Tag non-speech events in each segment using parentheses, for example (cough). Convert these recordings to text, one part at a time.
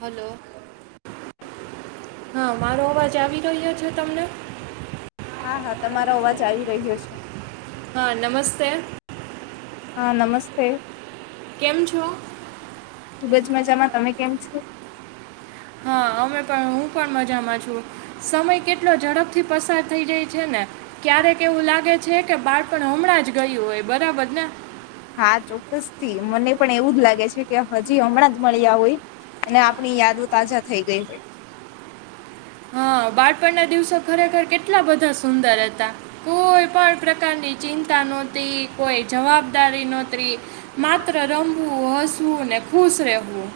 Hello (inaudible) હા. મારો અવાજ આવી રહ્યો છે તમને? હા હા તમારો અવાજ આવી રહ્યો છ. હા નમસ્તે. હા નમસ્તે. કેમ છો? ખૂબજ મજામાં તમે કેમ છો? હા અમે પણ હું પણ મજામાં છું સમય કેટલો ઝડપથી પસાર થઈ જાય છે ને ક્યારેક એવું લાગે છે કે બાળપણ હમણાં જ ગયું હોય બરાબર ને. હા ચોક્કસથી મને પણ એવું જ લાગે છે કે હજી હમણાં જ મળ્યા હોય અને આપણી યાદો તાજા થઈ ગઈ હોય. હા બાળપણના દિવસો ખરેખર કેટલા બધા સુંદર હતા કોઈ પણ પ્રકારની ચિંતા નોતી કોઈ જવાબદારી નોત્રી માત્ર રમવું હસવું ને ખુશ રહેવું.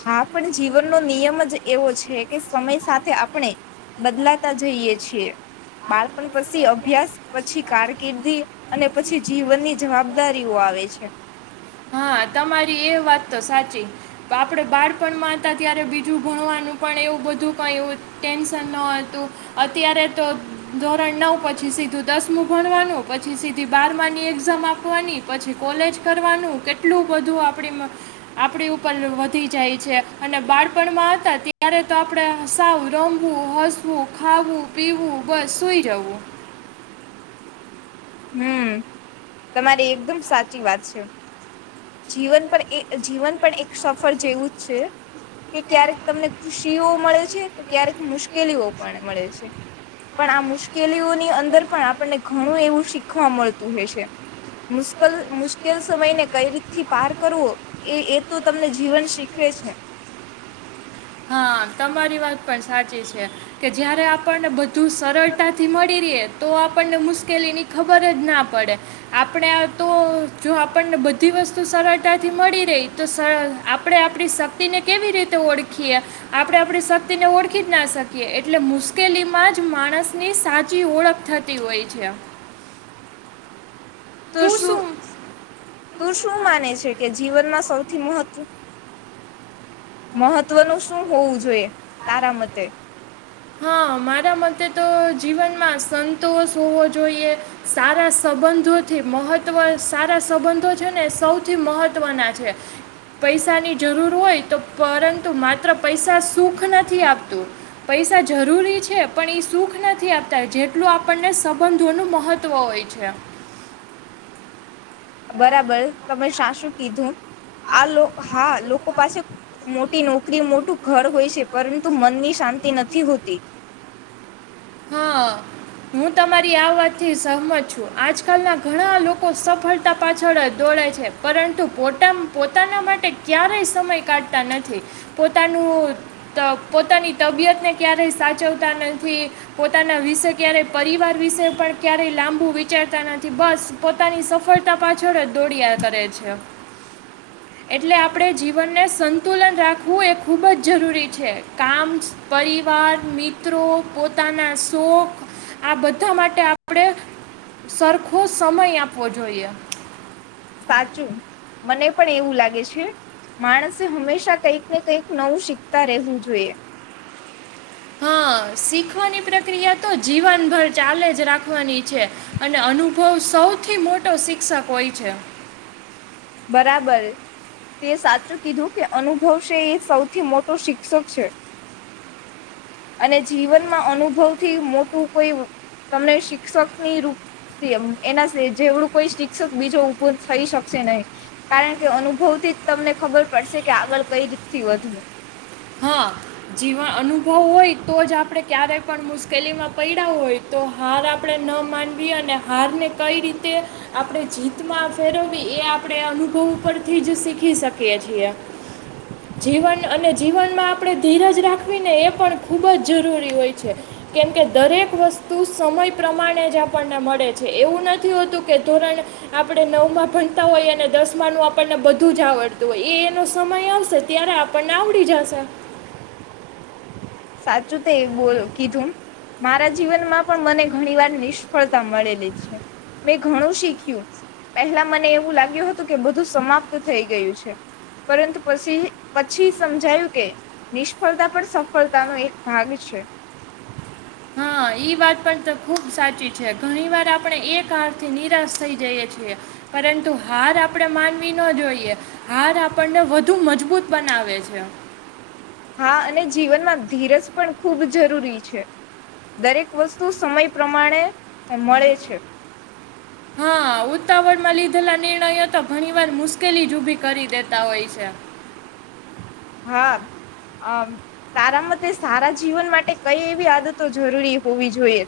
હા પણ જીવનનો નિયમ જ એવો છે કે સમય સાથે આપણે બદલાતા જઈએ છીએ બાળપણ પસી અભ્યાસ પછી કારકિર્દી અને પછી જીવનની જવાબદારીઓ આવે છે. હા તમારી એ વાત તો સાચી તો આપડે બાળપણમાં હતા ત્યારે બીજું ભણવાનું પણ એવું બધું કંઈ ટેન્શન ન હતું અત્યારે તો ધોરણ નવ પછી સીધું દસમું ભણવાનું પછી સીધી બારમાની એક્ઝામ આપવાની પછી કોલેજ કરવાનું કેટ ટલું બધું આપડી આપડી ઉપર વધી જાય છે અને બાળપણમાં હતા ત્યારે તો આપડે સાવ રમવું હસ હું ખાવું પીવું બસ સોઈ જવું. હમ્મ તમારી એકદમ સાચી વાત છે. જીવન પણ એ જીવન પણ એક સફર જેવું જ છે કે ક્યારેક તમને ખુશીઓ મળે છે તો ક્યારેક મુશ્કેલીઓ પણ મળે છે પણ આ મુશ્કેલીઓની અંદર પણ આપણને ઘણું એવું શીખવા મળતું હો છે મુશ્કલ મુશ્કેલ સમયને કઈ રી થી પાર કરવો એ એ તો તમને જીવન શીખવે છે. આ તમારી વાત પણ સાચી છે કે જયારે આપણને બધું સરળ તાથી મળી રિયે તો આપણને મુશ્કેલીની ખબર જ ના પડે આપડે આ તો જો આપણને બધી વસ્તુ સરળતાથી મળી રહી તો સ આપડે આપડી શક્તિને કેવી રીતે ઓળખીએ? આપડે આપડી શક્તિને ઓળખી જ ના શકીએ એટલે મુશ્કેલીમાં જ માણસની સાચી ઓળખ થતી હોય છે. તું શું તું શું માને છે કે જીવનમાં સૌથી મહત્વ મહત્વનું શું હોવું જોઈએ તારા મતે? હા મારા મતે તો જીવનમાં સંતોષ હોવો જોઈએ સારા સંબંધોથી મહત્વ સારા સંબંધો છે ને સૌથી મહત્વના છે પૈસાની જરૂર હોય તો પરંતુ માત્ર પૈસા સુખ નથી આપતું પૈસા જરૂરી છે પણ એ સુખ નથી આપતા જેટલું આપણને સંબંધોનું મહત્વ હોય છે. બરાબર તમે શા શું કીધું આલો હા લોકો પાસે મો ટી નોકરી મોટું ઘર હોય છે પરંતુ મનની શાંતિ નથી હોતી. હા હું તમારી આ વાતથી સહમત છું આજકાલના ઘણા લોકો સફળતા પાછળ જ દોડે છે પરંતુ પોતા પોતાના માટે ક્યારેય સમય કાઢતા નથી પોતાનું ત પોતાની તબિયતને ક્યારેય સાચવતા નથી. પોતાના વિશે ક્યારેય પરિવાર વિશે પણ ક્યારેય લાંબુ વિચારતા નથી બસ પોતાની સફળતા પાછળ જ દોડિયા કરે છે એટલે આપડે જીવનને સંતુલન રાખવું એ ખૂબ જ જરૂરી છે કામ, પરિવાર, મિત્રો, પો તાના શોખ આ બધા માટે આપડે સરખો સમય આપવો જોઈએ. સાચું મને પણ એવું લાગે છે માણસે હંમેશા કંઈક ને કંઈક નવું શીખતા રહેવું જોઈએ. હા શીખવાની પ્રક્રિયા તો જીવનભર ચાલે જ રાખવાની છે અને અનુભવ સૌથી મોટો શિક્ષક હોય છે. બરાબર તે સાચું કીધું કે અનુભવશે એ સૌથી મોટો શિક્ષક છે. અને જીવનમાં અનુભવ થી મોટું કોઈ તમને શી ક્ષકની રૂપ તેમ એના સે જેવડું કોઈ શિક્ષક બીજો ઉભું થઈ શકશે નઈ. કારણ કે અનુભવથી જ તમને ખબર પડશે કે આગળ કઈ રીતથી વધવું. હા જીવન અનુભવ હોય તો જ આપડે ક્યારે પણ મુશ્કેલીમાં પયડા હોય તો હાર આપડે ન માનવી અને હારને કઈ રીતે આપડે જીતમાં ફેરવવી એ આપડે અનુભવ પરથી જ શીખી શકીએ છીએ જીવન અને- જીવનમાં આપડે ધીરજ રાખવીને એ પણ ખૂબ જ જરૂરી હોય છે કેમકે દરેક વસ્તુ સમય પ્રમાણે જ આપણને મળે છે એવું નથી હોતું કે ધોરણ આપડે નવમાં ભણતા હોઈએ અને દસમાનું આપણને બધું જ આવડતું હોય એ એનો સમય આવશે ત્યારે આપણને આવ ડી જશે. સાચું તેય બોલ કીધું મારા જીવનમાં પણ મને ઘણી વાર નિષ્ફળતા મળેલી છે મેં ઘણું શીખ્યું. પહેલા મને એવું લાગ્યું હતું કે બધું સમાપ ત થઈ ગયું છે પરંતુ પસી પછી સમજાયું કે નિષ્ફળતા પણ સ ફળતાનો એક ભાગ છે. હા ઈ વાત પણ તો ખુબ સાચી છે ઘણી વાર આપણે એક હાર થી નિરાશ થઈ જઈએ છીએ પરંતુ હાર આપડે માનવી ન જોઈએ હાર આપણને વધુ મજબૂત બનાવે છે. હા અને જીવનમાં ધીરજ પણ ખૂબ જરૂરી છે. દરેક વસ્તુ સમય પ્રમાણે મળે છે હા આવુંતાવડમાં લી ધેલા નિર્ણયો તો ઘણીવાર મુશ્કેલી જ ઉભી કરી દેતા હોય છે. હા અ તારા મતે સારા જીવન માટે કઈ એવી આદતો જરૂરી હોય? હોવી જોઈએ.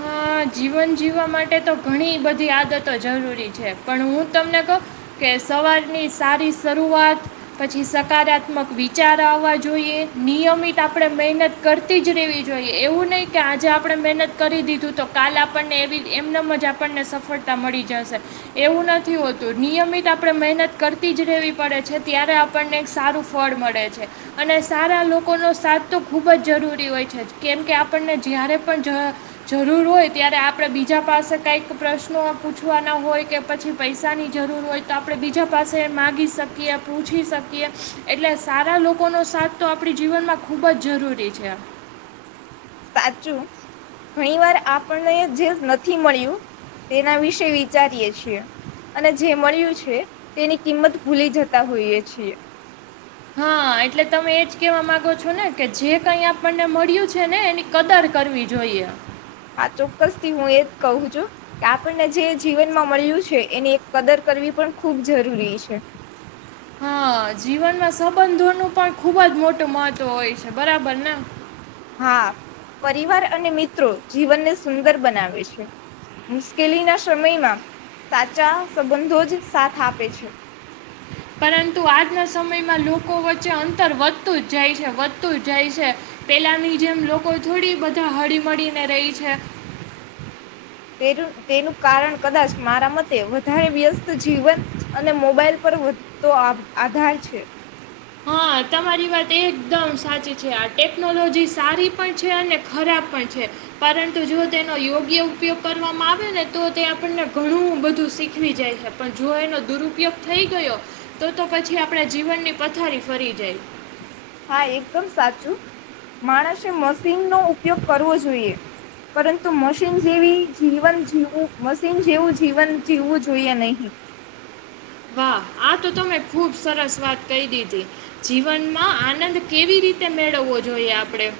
હા જીવન જીવવા માટે તો ઘણી બધી આદતો જરૂરી છે, પણ હું તમને કહું કે સવારની સારી શરૂઆત પછી સકારાત્મક વિચાર આવવા જોઈએ નિયમિત આપણે મહેનત કરતી જ રહેવી જોઈએ એવું નહી કે આજે આપણે મહેનત કરી દીધું તો કાલે આપણને એવી એમનેમ જ આપણને સફળતા મળી જશે એવું નથી હોતું નિયમિત આપણે મહેનત કરતી જ રહેવી પડે છે ત્યારે આપણને સારું ફળ મળે છે અને સારા લોકોનો સાથ તો ખૂબ જ જરૂરી હોય છે કેમ કે આપણને જ્યારે પણ જ જરૂર હોય ત્યારે આપણે બીજા પાસે કઈક પ્રશ્નો પૂછવાના હોય કે પછી પૈસાની જરૂર હોય તો આપણે બીજા પાસે માગી શકીએ પૂછી શકીએ એટલે સારા લોકોનો સાથ તો આપણી જીવનમાં ખૂબ જ જરૂરી છે. સાચું ઘણી વાર આપને જે નથી મળ્યું તેના વિશે વિચારીએ છીએ અને જે મળ્યું છે તેની કિંમત ભૂલી જતા હોઈએ છીએ. હા એટલે તમે એજ કેવા માંગો છો ને કે જે કઈ આપણને મળ્યું છે ને એની કદર કરવી જોઈએ. હા ચોક્કસ થી હું એજ કહું છું કે આપ પણને જે જીવનમાં મળ્યું છે એની કદર કરવી પણ ખૂબ જરૂરી છે. હા જીવનમાં સંબંધોનું પણ ખુબ જ મોટું મહત્વ હોય છે બરાબર ને? હા પરિવાર અને મિત્રો જીવનને સુંદર બનાવે છે મુશ્કેલીના સમયમાં સાચા સંબંધો જ સાથ આપે છે. પરંતુ આજના સમયમાં લોકો વચ્ચે અંતર વધતું જ જાય છે વધતું જ જાય છે પહેલાની જેમ લોકો થોડી બધા હળીમળીને રહી છે. તેર તેનું કારણ કદાચ મારા મત તે વધારે વ્યસ્ત જીવન અને મોબાઈલ પર વધતો આ આધાર છે. હા તમારી વાત એકદમ સાચી છે આ ટેકનોલોજી સારી પણ છે અને ખરાબ પણ છે પરંતુ જો તેનો યોગ્ય ઉપયોગ કરવામાં આવે્યો ને તો તે આપણને ઘણું બધું શીખવી જાય છે પણ જો એનો દુરુપયોગ થઈ ગયો તો તો પછી આપણા જીવનની પથારી ફરીજય. હા એકદમ સાચું માણસે મશીનનો ઉપયોગ કરવો જોઈએ પરંતુ મશીન જેવી જીવન જીવવું મશીન જેવું જીવન જીવવું જોઈએ નહી. ખુબ સરસ વાત કહી દીધી. જીવનમાં આનંદ કેવી રીતે મેળવવો જોઈએ આપડે?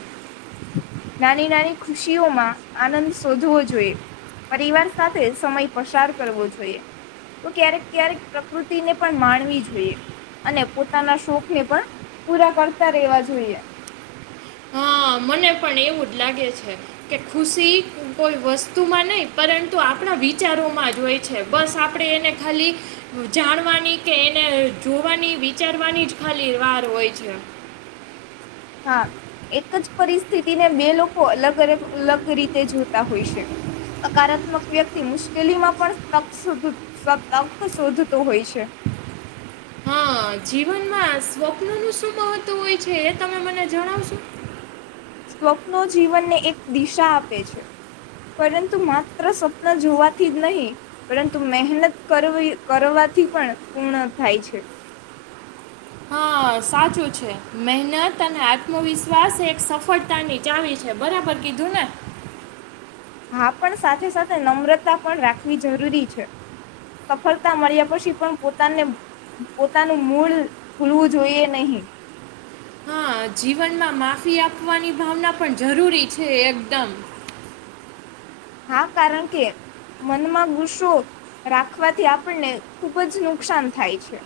નાની નાની ખુશીઓમાં આનંદ શોધવો જોઈએ. પરિવાર સાથે સમય પસાર કરવો જોઈએ. તો ક્યારેક ક્યારેક પ્રકૃતિને પણ માણવી જોઈએ અને પોતાના શોખને પણ પૂરા કરતા રહેવા જોઈએ. હ મને પણ એવું જ લાગે છે કે ખુશી કોઈ વસ્તુમાં નહી પરંતુ આપણા વિચારોમાં જ હોય છે બસ આપણે એને ખાલી જાણવાની કે એને જોવાની વિચારવાની જ ખાલી વાર હોય છે. હા એક જ પરિસ્થિતિને બે લોકો અલગ-અલગ લગ રીતે જોતા હોય છે. સકારાત્મક વ્યક્તિ મુશ્કેલી માં પણ તક સુધું સતપ શોધતો હોય છે. હા જીવનમાં સ્વપ્ન નું શું મહત્વ હોય છે એ તમે મને જણાવશો? સ્વપ્નો જીવનને એક દિશા આપે છે પરંતુ માત્ર સ્વપ્ન જોવાથી જ નહીં પરંતુ મહેનત કરવી કરવાથી પણ પૂર્ણ થાય છે. હા સાચું છે મહેનત અને આત્મવિશ્વાસ એક સફળતાની ચાવી છે બરાબર કીધું ને? હા પણ સાથે સાથે નમ્રતા પણ રાખવી જરૂરી છે સફળતા મળ્યા પછી પણ પોતાને પોતાનું મૂળ ભૂલવું જોઈએ નહી. હા જીવનમાં માફી આપવાની ભાવના પણ જરૂરી છે એકદમ. હા કારણ કે મનમાં ગુસ્સો રાખવાથી આપણને ખુબ જ નુકસાન થાય છે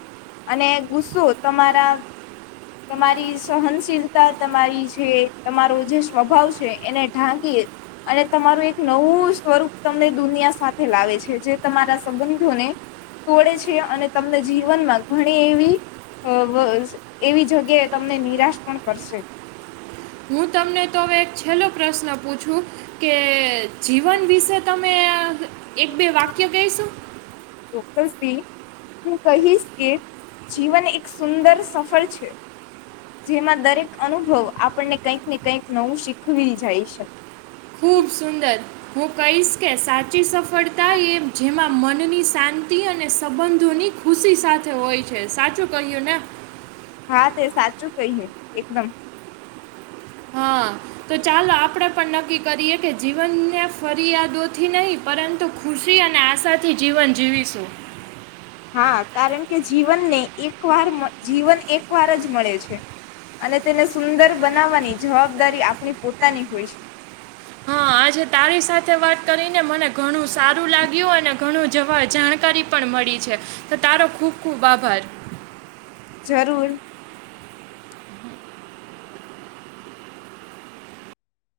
અને ગુસ્સો તમારા તમારી સહનશીલતા તમારી જે તમારો જે સ્વભાવ છે એને ઢાંકી અને તમારું એક નવું સ્વરૂપ તમને દુનિયા સાથે લાવે છે જે તમારા સંબંધોને તોડે છે અને તમને જીવનમાં ઘણી એવી અ વ એવી જગ્યાએ તમને નિરાશ પણ કરશે. હું તમને તો હવે એક છેલ્લો પ્રશ્ન પૂછું કે જીવન વિશે તમ એક બે વાક્ય કઈશું? ચોક્કસથી હું કહીશ કે જીવન એક સુંદર સફર છે. જેમાં દરેક અનુભવ આપણને કંઈક ને કંઈક નવું શીખવી જાય શકે. ખૂબ સુંદર. હું કહીશ કે સાચી સફળતા એ જેમાં મનની શાંતિ અને સંબંધોની ખુશી સાથે હોય છે. સાચું કહ્યું ને? હા તે સાચું કહ્યું. એકદમ. હા તો ચાલો આપડે પણ નક્કી કરીએ કે જીવનને ફરિયાદોથી નહીં પરંતુ ખુશી અને આશાથી જીવન જીવીશું. હા કારણ કે જીવનને એક વાર, જીવન એક વાર જ મળે છે. અને તેને સુંદર બનાવવાની જવાબદારી આપણી પોતાની હોય છે. હા આજે તારી સાથે વાત કરીને મને ઘણું સારું લાગ્યું અને ઘણું જવા જાણકારી પણ મળી છે. તો તારો ખુબ ખુબ આભાર. જરૂર.